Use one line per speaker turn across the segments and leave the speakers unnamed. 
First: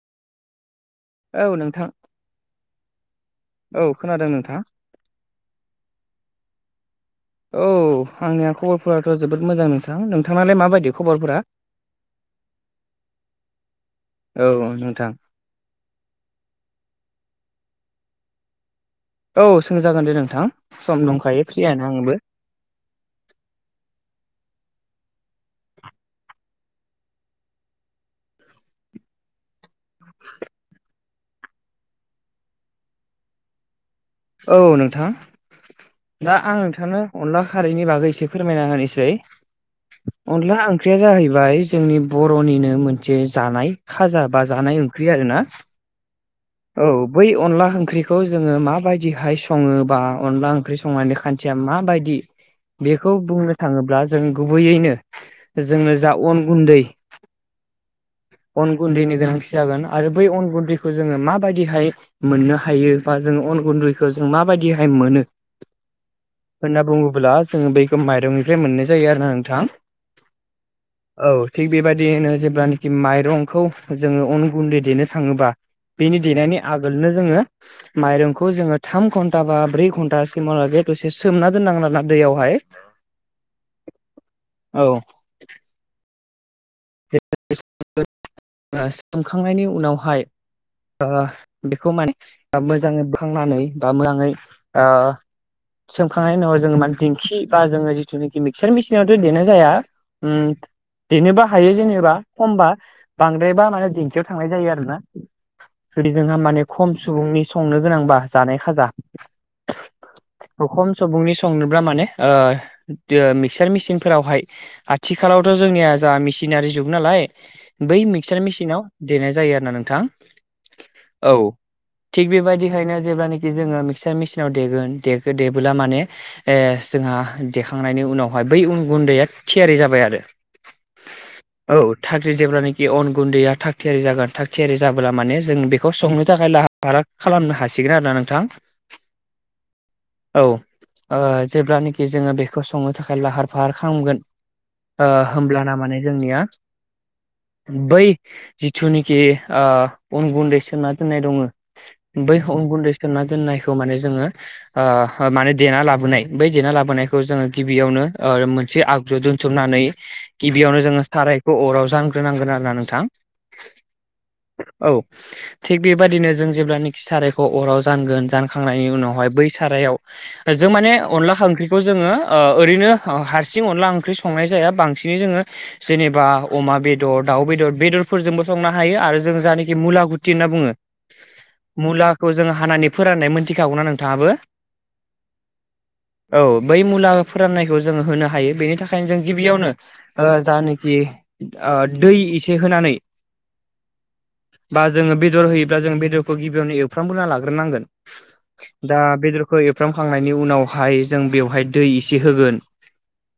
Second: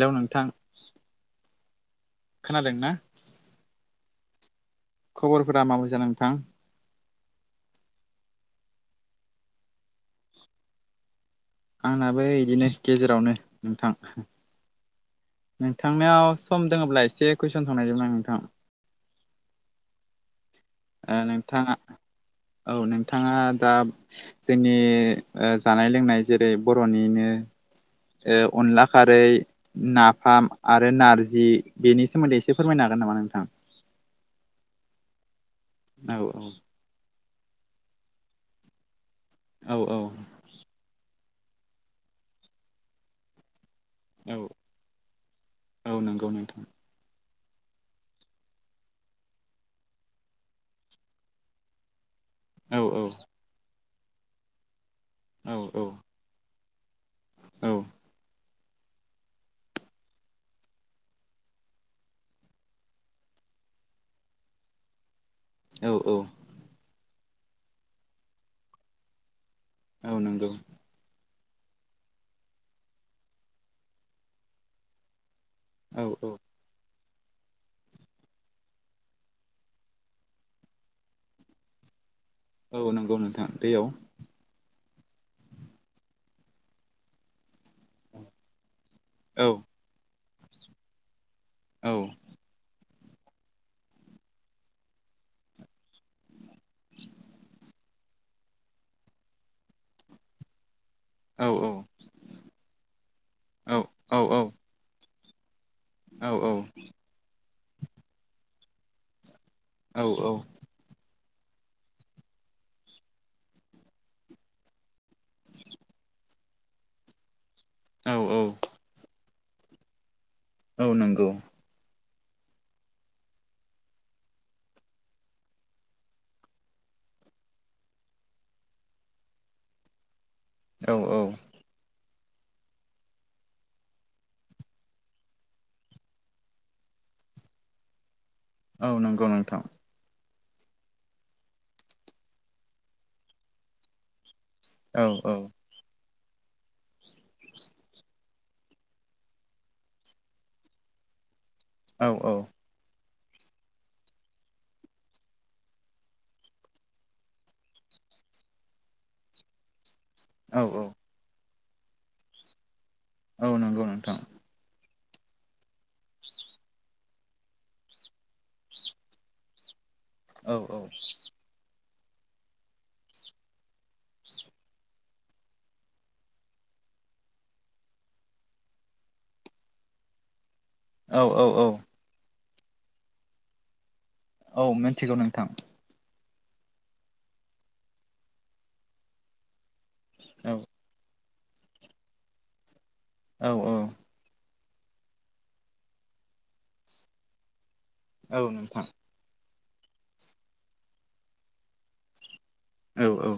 Hello नोंथां
औ नोंथां
खोनादों ना
औ खोनादों नोंथां
खबरफोरा माबायसा नोंथां
औ आंनिया खबरफोराथ' जोबोद मोजां नोंथां नोंथांनालाय माबायदि खबरफोरा
आंनाबो बिदिनो गेजेरावनो नोंथां
औ नोंथां
नोंथांनियाव सम दङब्ला एसे कुइसन सोंनायदोमोन आं नोंथां
औ सोंजागोन दे नोंथां सम
ओ
दंखायो
नोंथाङा
फ्रियानो आंबो
औ नोंथाङा दा जोंनि ओ जानाय लोंनाय जेरै बर'निनो ओ अनला खारै नाफाम आरो नारजि बेनि सोमोन्दै एसे फोरमायनो हागोन नामा नोंथां
औ नोंथां
औ
दा
औ
आं नोंथांनो अनला खारैनि बागै एसे फोरमायना होनोसै
औ औ
अनला ओंख्रिया जाहैबाय जोंनि बर'निनो मोनसे जानाय खाजा
औ
बा जानाय ओंख्रि आर ना
औ नंगौ नोंथां
औ बै अनला ओंख्रिखौ जोङो माबायदि बेहाय सङोबा अनला ओंख्रि संनानै खान्थिया माबायदि
औ औ
बेखौ बुंनो थाङोब्ला जों गुबैयैनो
औ
जोंनो जा अन गुन्दै
औ
अन गुन्दैनि गोनांथि जागोन आरो बै अन गुन्दैखौ जोङो माबायदिहाय मोननो हायो बा जोङो अन गुन्दैखौ जों माबायदिहाय मोनो।
औ औ।
होनना बुङोब्ला जोङो बैखौ माइरंनिफ्राय मोननाय जायो आरोना नोंथां।
औ नंगौ।
औ थिग बेबायदियैनो जेब्लानाखि माइरंखौ जोङो अन गुन्दै देनो थाङोबा
औ
बेनि
औ
देनायनि आगोलनो जोङो माइरंखौ जोङो थाम घन्टा बा ब्रै घन्टासिमावलागै दसे सोमना दोननांगोन आर ना दैयावहाय।
औ नंगौ नोंथां दैयाव।
औ। [unintelligible]
औ
सोमखांनायनि उनावहाय ओ बेखौ
औ
माने मोजाङै बोखांनानै बा मोजाङै ओ सोमखांनायनि उनाव जों माने दिंखि बा जों जिथुनाखि मिक्चार मेचिनावथ' देनाय जाया उम देनो
औ
हायो जेनेबा खमबा बांद्राय बा माने
औ
दिंखियाव
औ
थांनाय जायो आरोना। जुदि
औ
जोंहा माने खम सुबुंनि संनो गोनांबा जानाय खाजा।
औ औ।
खम सुबुंनि संनोब्ला माने ओ दो मिक्सार मेसिन फोरावहाय थिखालावथ' जोंनिया जाहा मेसिनारि जुग नालाय बै
औ औ
मिक्सार मेसिनाव देनाय जायो आरोना नोंथां औ। थिग बेबायदिखायनो जेब्लानोखि जोङो मिक्सार मिसिनाव देगोन देखो देबोला माने ए जोंहा देखांनायनि उनावहाय बै उन गुन्दैआ थियारि जाबाय आरो।
औ औ।
औ थाख्रि जेब्लानोखि अन गुन्दैया थाग थियारि जागोन थाग थियारि जाबोला माने जों बेखौ संनो थाखाय लाहा बारा खालामनो हासिगोन आरोना नोंथां।
औ नंगौ नोंथां।
औ ओ जेब्लानोखि जोङो बेखौ संनो थाखाय लाहार फाहार खालामगोन
औ
ओ
औ
होमब्लाना माने जोंनिया बै जिथुनिखि ओ अन गुन्दै सोमना दोननाय दङो
औ
बै अन गुन्दै सोमना दोननायखौ माने जोङो ओ माने देना लाबोनाय बै देना लाबोनायखौ जोङो गिबियावनो ओ मोनसे आगजु द थुमनानै
औ
गिबियावनो
औ
जोङो सारायखौ अराव जानग्रोनांगोन आरो ना नोंथां।
औ नंगौ नोंथां।
औ थिग बेबादिनो जों जेब्लानिख सारायखौ अराव जानगोन जानखांनायनि उनावहाय बै सारायाव
औ
जों
औ
माने अनला ओंख्रि खौ जोङो ओ ओरैनो हारसिं अनला ओंख्रि संनाय जाया बांसिनै जोङो जेनेबा अमा बेदर दाउ बेदर बेदरफोरजोंबो संनो हायो आरो जों जानाखि मुलागुथि होनना बुङो।
औ औ
मुलाखौ जोङो हानानै फोराननाय मोनथिखागौना नोंथाङाबो?
औ मिन्थिगौ नोंथां।
औ बै मुला फोराननायखौ जोङो होनो हायो बेनि थाखायनो जों गिबियावनो ओ
औ
जानेखि ओ दै एसे होनानै
औ औ।
बा जोङो बेदर होयोब्ला जों बेदरखौ गिबियावनो एवफ्रामग्रोना लाग्रोनांगोन।
औ नोंथां
दा बेदरखौ एरफ्रामखांनायनि उनावहाय जों बेवहाय दै इसे होगोन।
औ औ।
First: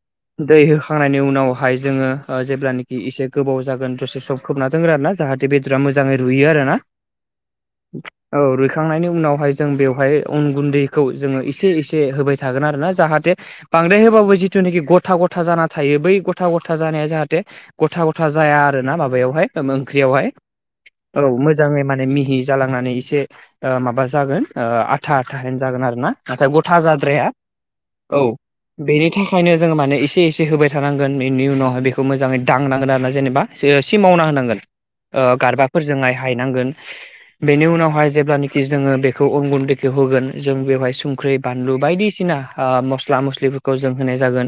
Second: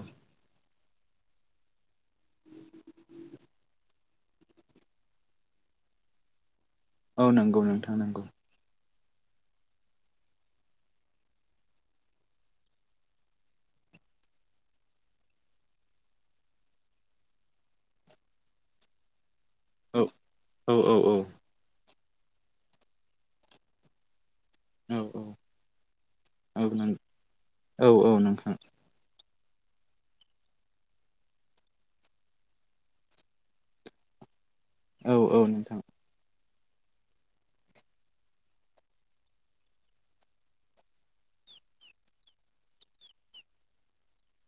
दै होखांनायनि उन नावहाय जोङो ओ जेब्लानाखि एसे गोबाव जागोन दसे सम खोबना दोनोन आरोना जाहाथे बे दरा मोजाङै रुयो आरोना
औ नंगौ नोंथां नंगौ
औ रुइख खांनायनि उनावहाय जों बेवहाय अन गुन्दैखौ जोङो एसे एसे होबाय थागोन आरो ना जाहाथे बांद्राय होबाबो जिथुनाखि गथा गथा जाना थायो बै गथा गथा जानाया जाहाथे गथा गथा जाया आरो ना माबायावहाय ओम
औ
ओंख्रियावहाय औ मो जाङै माने मिहि जालांनानै एसे ओ माबा जागोन। ओ
औ
आथा
औ
आथाहैनो जागोन आरो ना नाथाय गथा
नों
जाद्राया औ। बेनि थाखायनो जोङो माने एसे एसे होबाय थानां गोन बेनि उनावहाय बेखौ मोजाङै दांनांगोन आरोना जेनेबा [unintelligible] मावना होनांगोन
औ
ओ
औ नोंथां
गारबाफोरजोंहाय हायनांगोन
[unintelligible]
बेनि उनावहाय जेब्लानाखि जोङो बेखौ अन गुन्दैखौ होगोन जों बेवहाय संख्र्रि बानलु बायदिसिना ओ मस्ला मस्लिफोरखौ जों होनाय जागोन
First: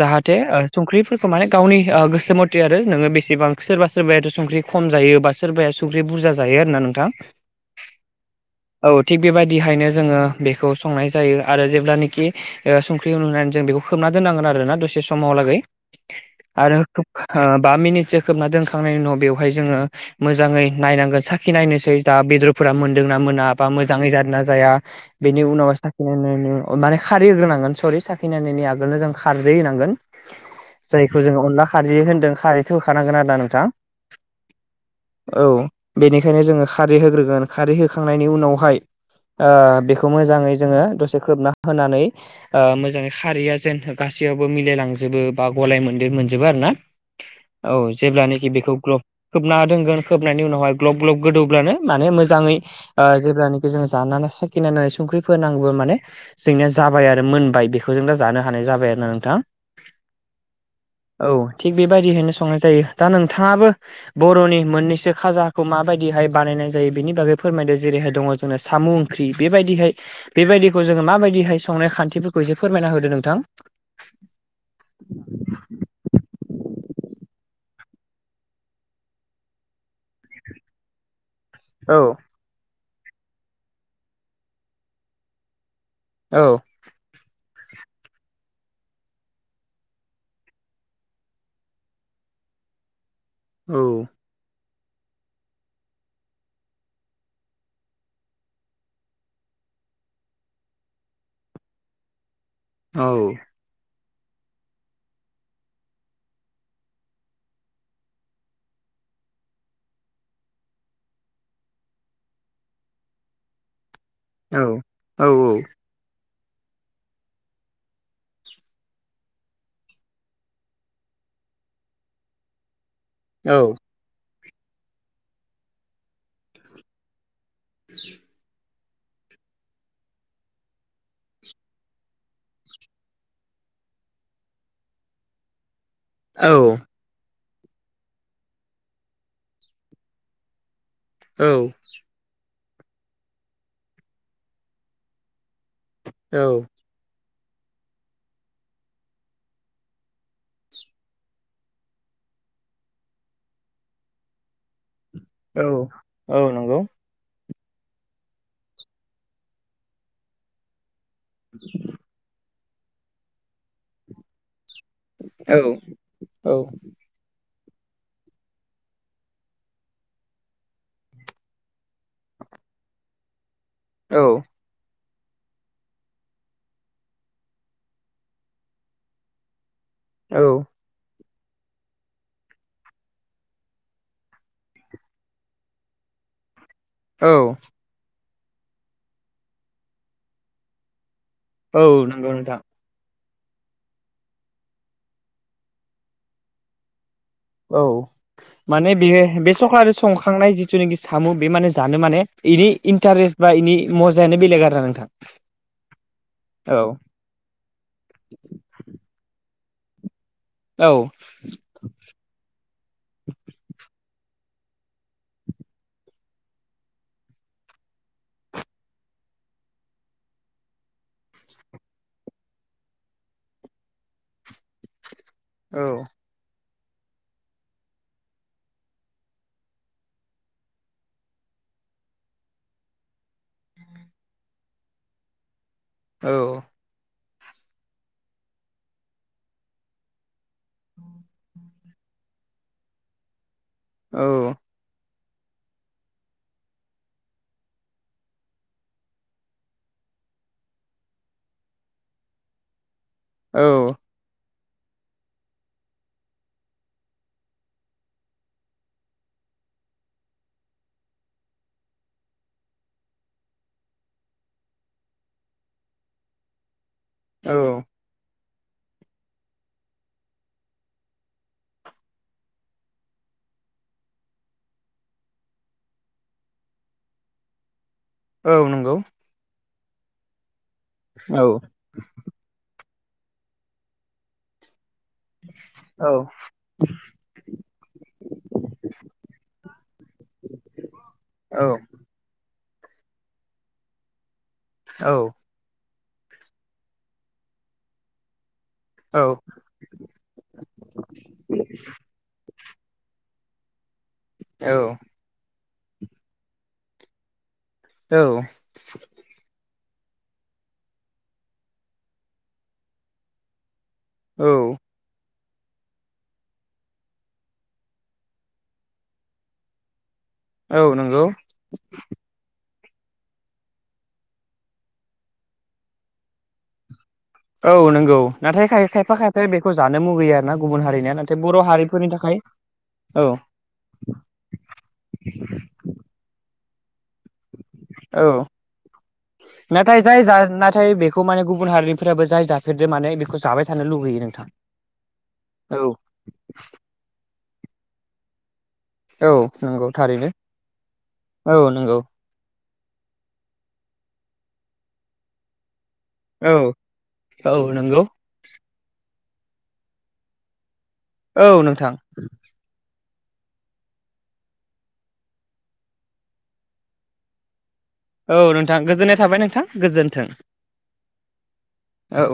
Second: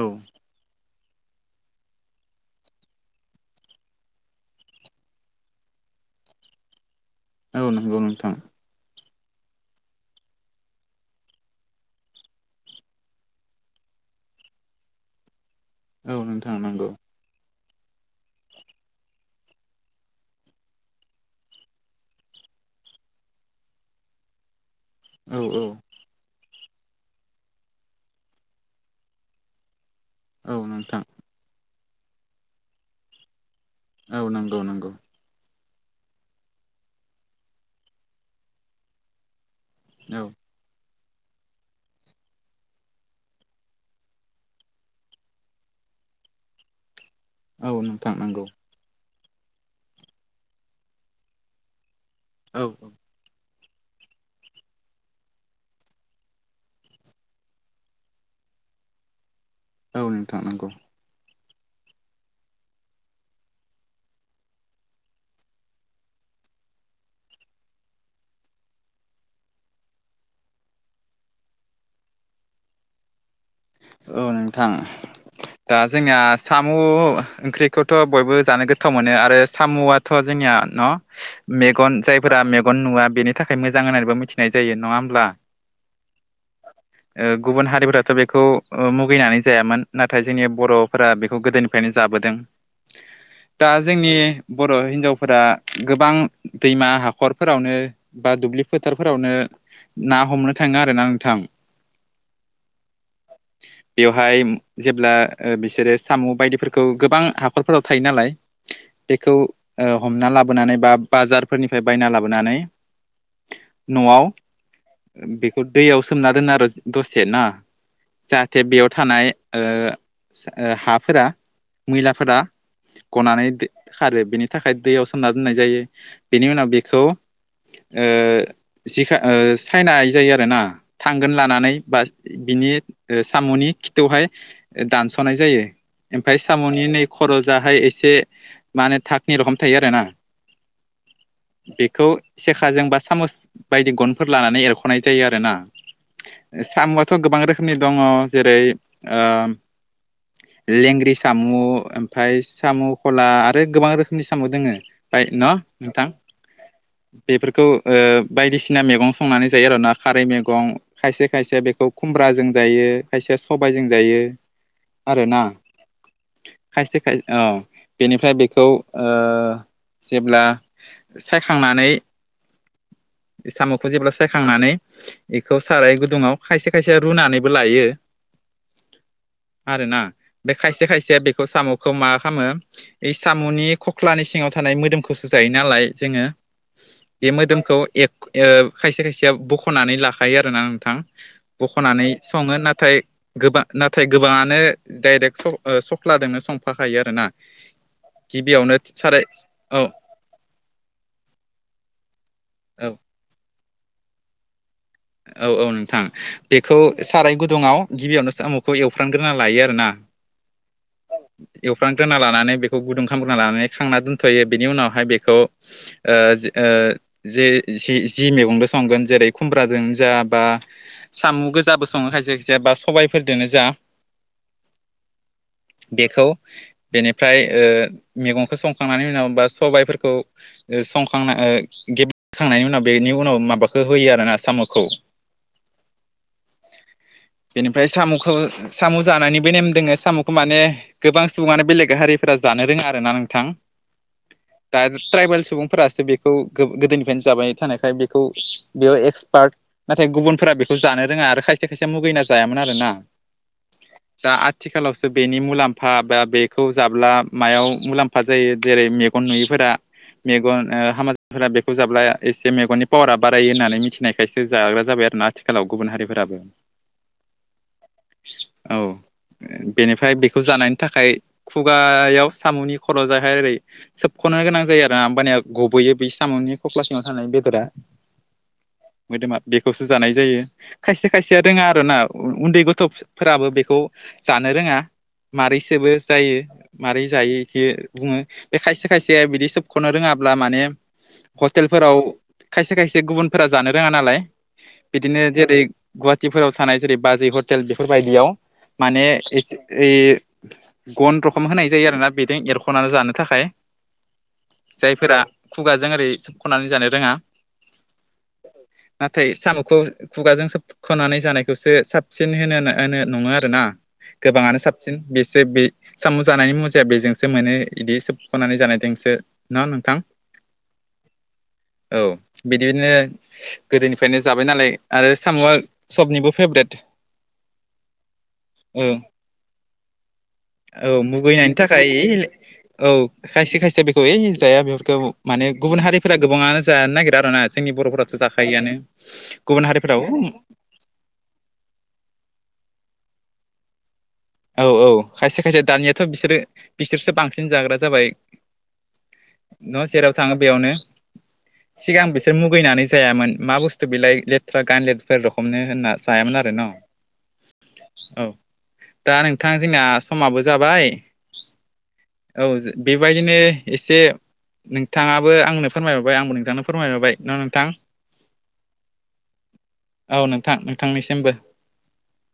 औ
ओ संख्रिफोरखौ माने गावनि ओ गोसो मथे आरो नोङो बेसेबां सोरबा सोरबायाथ' संख्रि खम जायो बा सोरबाया सुख्रि बुरजा जायो आरो ना नोंथां।
औौ नंगौ नोंथा।
औ थिग बेबायदिहायनो जोङो बेखौ संनाय जायो आरो जेब्लानिखि ओ संख्रिहुनानै जों बेखौ खोबना दोन्नांगोन आरो ना दसे समाव लागै।
औ नोंथां
आरो
नंगौ
खोब ओ बा मिनिटसो खोबना दोनखांनायनि उनाव बेवहाय जोङो मोजाङै नायनांगोन साखि नायनोसै दा बेदरफोरा मोनदोंना मोना बा मोजाङै जादों ना जाया
औ
बेनि
औ
उनाव सा माने खारै होग्रोनांगोन सरि साखिनायनि आगोलनो जों खारदै होग्रोनांगोन सरि साखिनायनि आगोलनो जों खारदै होनांगोन।
औ नोंथां।
थ' जों अनला खारै होनदों खारैथ' होखानांगोन आरोना नोंथां।
औ नंगौ नंगौ।
औ बेनिखायनो जोङो खारै होग्रोगोन खारै होखांनायनि उनावहाय ओ बे खौ
औ
मोजाङै जोङो दसे खोबना होनानै ओ मोजाङै खारिया जेन गासैयावबो मिलायलांजोब जोबो बा गलाय मोनदेर मोनजोबो आरो ना औ
नोंथां नंगौ
जेब्लानाखि बेखौ ग्लब खोबना दोनगोन खोबनायनि उनावहाय ग्लब ग्लब गोदौब्लानो माने मोजाङै
औ औ
ओ जेब्लानाखि जों जानानै साखिनानै संख्रि फोनांबा माने जोंनिया जाबाय आरो मोनबाय बेखौ जों दा जानो हानाय जाबाय आरो ना नोंथां।
औ नोंथां नंगौ।
औ थिग बेबायदियैनो संनाय जायो दा नोंथाङाबो बर'नि मोननैसो खाजाखौ माबायदिहाय बानायनाय जायो बेनि बागै फोरमायदो जेरैहाय दङ नो साम' ओंख्रि बेबायदिहाय बेबायदिखौ जोङो माबायदिहाय संनाय खान्थिफोरखौ एसे फोरमायना होदो नोंथां।
औ नोंथां दा जोंनिया साम' ओंख्रिखौथ' बयबो जानो गोथाव मोनो आरो साम'आथ' जोंनिया न' मेगन
औ
जायफोरा मेगन नुवा बेनि थाखाय मोजां होननानैबो मिथिनाय जायो नङा होमब्ला।
औ।
ओ गुबुन हारिफोराथ' बे खौ ओ मुगैनानै जायामोन नाथाय जोंनि बर'फोरा बेखौ गोदोनिफ्रायनो जाबोदों ‌। दा
औ
जोंनि बर' हिन्जावफोरा गोबां दैमा हाखरफोरावनो बा दुब्लि फोथारफोरावनो ना हमनो थाङो आरो ना नोंथां।
औ।
बेवहाय जेब्ला ओ बिसोरो साम' बायदिफोरखौ गोबां हाखरफोराव थायो नालाय बेखौ ओ हमना लाबोनानै बा बाजारफोरनिफ्राय बायना लाबोनानै न'आव
औ
बेखौ दैयाव सोमना दोनो आरो दसे ना जाहाथे बेयाव थानाय ओ ओ हाफोरा मैलाफोरा गनानै
औ
खारो बिनि थाखाय दैयाव सोमना दोननाय जायो बेनि उनाव बेखौ ओ जिखा ओ साइना जायो आरोना थांगोन लानानै बा बिनि ओ साम'नि खिथौहाय दानस'नाय जायो ओमफ्राय
औ
साम'नि नै खरजाहाय एसे माने थाकनि रखोम थायो आरो ना
औ
बेखौ सेखाजों बा सामस बायदि गनफोर लानानै एरख'नाय जायो आरोना
औ
साम'आथ' गोबां रोखोमनि दङ जेरै ओम लेंग्रि साम' ओमफ्राय साम' खला आरो गोबां रोखोमनि साम' दोङो फ्राय न
औ
नोंथां
औ नंगौ
बेफोरखौ ओ बायदिसिना मैगं संनानै जायो आर' ना खारै मैगं खायसे खायसे बेखौ खुमब्राजों जायो खायसेया सबायजों जायो आरोना
औ औ
खायसे खाय औ बेनिफ्राय बेखौ ओ जेब्ला सायखांनानै [inaudible] साम'खौ जेब्ला
औ
सायखांनानै बेखौ साराय गुदुङाव खायसे खायसे रुनानै बो लायो आरोना खायसे खायसेया बे खौ साम'खौ मा खामो बे साम'नि खख्लानि सिङाव थानाय मोदोमखौसो जायो नालाय जोङो
औ
बे मोदोमखौ एर ओ खायसे खायसेया बख'नानै लाखायो आरोना नोंथां
औ
बख'नानै
नंगौ
सङो
नोंथां
नाथाय गोबां नाथाय गोबाङानो डाइरेक्ट सख्लाजोंनो संफाखायो आरो ना
औ माने बेयो बे
औ
सखारि संखांनाय जिथुनाखि सामु बे माने जानो माने इनि
औ
इन्टारेस्ट बा इनि मजायानो बेलेग आरो ना नोंथां
औ औ नोंथां
औ
बेखौ साराय गुदुङाव गिबियावनो सामुखौ एवफ्रामग्रोना लायो आरो ना
औ
हुख्रां दोना लानानै बेखौ गुदुं खालामग्रोना लानानै खांना दोनथ'यो बेनि उनावहाय बेखौ ओ ओ जे जि जि मैगंदो संगोन जेरै खुमब ब्राजनो जा बा साम' गोजाबो सङो खायसे खायसेया बा सबायफोरदोनो जा
औ
बेखौ बेनिफ्राय ओ मैगंखौ संखांनानै उनाव बा सबायफोरखौ ओ संखांना ओ गेबखांनायनि उनाव बेनि उनाव माबाखौ होयो आरो ना साम'खौ
औ
बेनिफ्राय साम'खौ साम' जानायनिबो नेम दोङो साम'खौ माने गोबां सुबुङानो बेलेग हारिफोरा जानो रोङा आरोना नोंथां
औ
दा ट्राइबेल सुबुंफोरासो बेखौ गोदोनिफ्रायनो जाबाय थानायखाय बेखौ बेयाव एक्स बार्ट नाथाय गुबुनफोरा बेखौ जानो रोङा आरो खायसे खायसे मुगैना जायामोन आरो ना
औ
दा आथिखालावसो बेनि मुलाम्फा बा बेखौ जाब्ला मायाव मुलाम फा जायो जेरै मेगन नुयिफोरा मेगन ओ हामाजफोरा बेखौ जाब्ला एसे मेगननि पावारा बारायो होननानै मिथिनायखाय खायसो जाग्रा जाबाय आरो ना आथिखालाव गुबुन हारिफोराबो
औ
औ बेनिफ्राय बेखौ जानायनि थाखाय खुगायाव साम'नि खर' जाहाय ओरै सोबख'नो गोनां जायो आरो होमबानिया गबोैयो बै साम'नि खख्ला सिङाव थानाय बेदरा
औ नोंगौ
मोदोमा बेखौसो जानाय जायो खायसे खायसेया
औ
रोङा आरो ना उन्दै गथ'फोराबो बेखौ जानो रोङा मारैसोबो
औ
जायो माबारै जायो इखो बुङो बे खायसे खायसे बिदि सोबख'नो रोङाब्ला माने
औ
हटेलफोराव खायसे खायसे गुबुनफोरा जानो रोङा नालाय
औ
बिदिनो जेरै गुवाहाटिफोराव थानाय जेरै बाजै हटेल बेफोरबायदियाव माने
औ
एसे यै गन रखम होनाय जायो आरोना बेदों एरख'नानै जानो थाखाय जायफोरा खुगाजों ओरै सोबख'नानै जानो रोङा।
औ
नाथाय साम'खौ खुगाजों सोब ख'नानै जानायखौसो साबसिन होनो होनो नङो आरो ना
औ
गोबाङानो साब सिन बेसो बे सामु जानायनि मुजाया बेजोंसो मोनो इदि सोबख'नानै जानायदोंसो ना नोंथां?
औ नंगौ।
औ बिदिनो गोदोनिफ्रायनो जाबाय नालाय आरो साम'आ सबनिबो फेभरेट।
औ नंगौ नाथाय
औ
खाय खायफा खायफाया बेखौ जानो मुगैयो आरो ना गुबुन
औ
हारिनिया नाथाय
मुगैनायनि
बर'
थाखाय
हारिफोरनि थाखाय
औ खायसे खायसे बेखौ ओइ जाया बेफोरखौ माने गुबुन हारिफोरा गोबाङानो जानो नागिरा आरोना जोंनि बर'फोराथ'
औ
जाखायोआनो गुबुन
नाथाय
हारिफोराव
जाय जा नाथाय बेख खौ माने गुबुन हारिनिफ्राबो जाय जाफेरदो माने बेखौ जाबाय थानो लुगैयो नों
औ औ खायसे खायसे दानियाथ' बिसोरो बिसोरसो बांसिन जाग्रा जाबाय।
औ
न
नंगौ
जेराव
थारैनो
थाङो बेयावनो
औ नंगौ
सिगां बेसो सोर मुगैनानै जायामोन मा बुस्थु बिलाइ लेथ्रा गानलेफोर रखमनो होनना। जायामोन आरो
औ
न
औ नंगौ
औ। दा नोंथां जोंना समाबो जाबाय।
औ नोंथां।
औ बेबायदिनो एसे नोंथाङाबो आंनो फोरमायहरबाय आंबो नोंथांनो फोरमायहरबाय न नोंथां?
औ नोंथां गोजोननाय थाबाय नोंथां गोजोन्थों
औ नोंथां नोंथांनिसिमबो
औ।